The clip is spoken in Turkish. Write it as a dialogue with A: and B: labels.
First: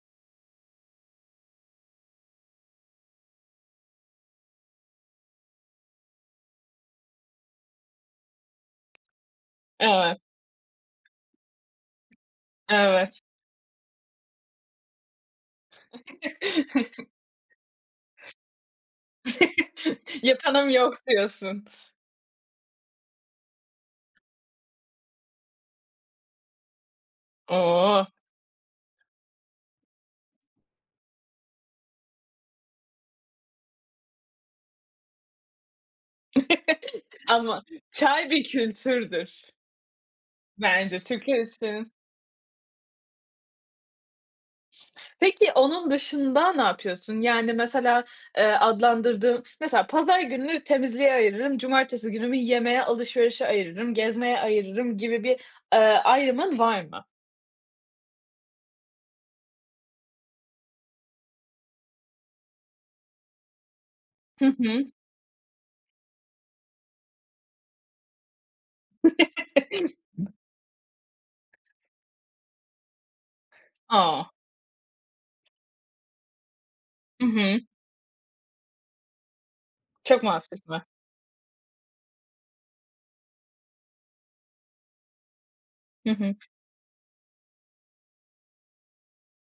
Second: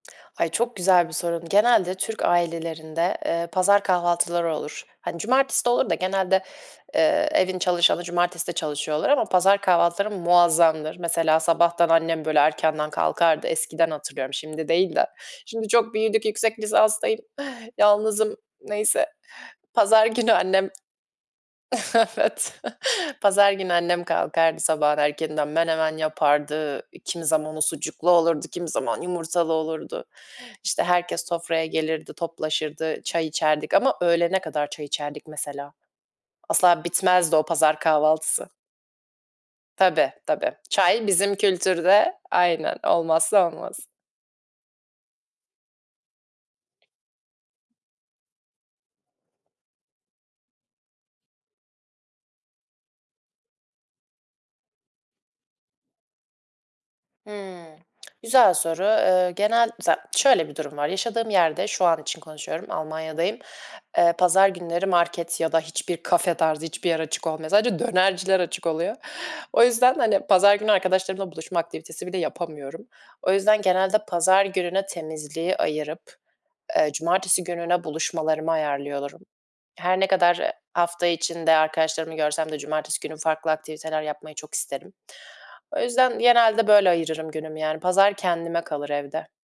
A: Ay çok güzel bir sorun genelde Türk ailelerinde, eee, pazar kahvaltıları olur. Hani, cumartesi de olur da genelde, eee, evin çalışanı cumartesi de çalışıyor olur ama pazar kahvaltıları
B: Evet.
A: muazzamdır. Mesela sabahtan annem, böyle, erkenden
B: Evet.
A: kalkardı. Eskiden hatırlıyorum, şimdi değil de. Şimdi çok büyüdük, yüksek lisanstayım, yalnızım neyse, pazar günü
B: Yapanım
A: annem,
B: yok diyorsun.
A: evet pazar günü annem kalkardı sabahın erkeninden. Menemen yapardı. Eee, kimi zaman o
B: Oh.
A: sucuklu olurdu, kimi zaman yumurtalı olurdu, işte, herkes sofraya gelirdi, toplaşırdı, çay içerdik ama öğlene kadar çay içerdik mesela asla bitmezdi o
B: Ama
A: pazar
B: çay bir
A: kahvaltısı.
B: kültürdür.
A: Tabii, tabii,
B: Bence
A: çay
B: Türkler
A: bizim
B: için.
A: kültürde, aynen olmazsa olmaz.
B: Peki onun dışında ne yapıyorsun yani mesela, eee, adlandırdığın, mesela pazar gününü temizliğe ayırırım cumartesi günümü yemeğe, alışverişe ayırırım, gezmeye ayırırım gibi bir, ııı, ayrımın var mı?
A: Hımm. Güzel soru. Iıı, genel za şöyle bir durum var yaşadığım yerde, şu an için konuşuyorum, Almanya'dayım, eee,
B: Hı
A: pazar günleri
B: hı.
A: market ya da hiçbir kafe tarzı hiçbir yer açık olmuyor. Sadece dönerciler açık oluyor. O yüzden, hani, pazar günü arkadaşlarımla buluşma aktivitesi bile yapamıyorum. O yüzden, genelde
B: A!
A: pazar gününe temizliği ayırıp, eee,
B: Hı
A: cumartesi
B: hı.
A: gününe buluşmalarımı ayarlıyorum. Her ne
B: Çok
A: kadar
B: mantıklı.
A: hafta içinde arkadaşlarımı görsem de cumartesi günü farklı aktiviteler yapmayı çok isterim. O
B: Hı
A: yüzden,
B: hı.
A: genelde, böyle, ayırırım günümü yani, pazar kendime kalır evde.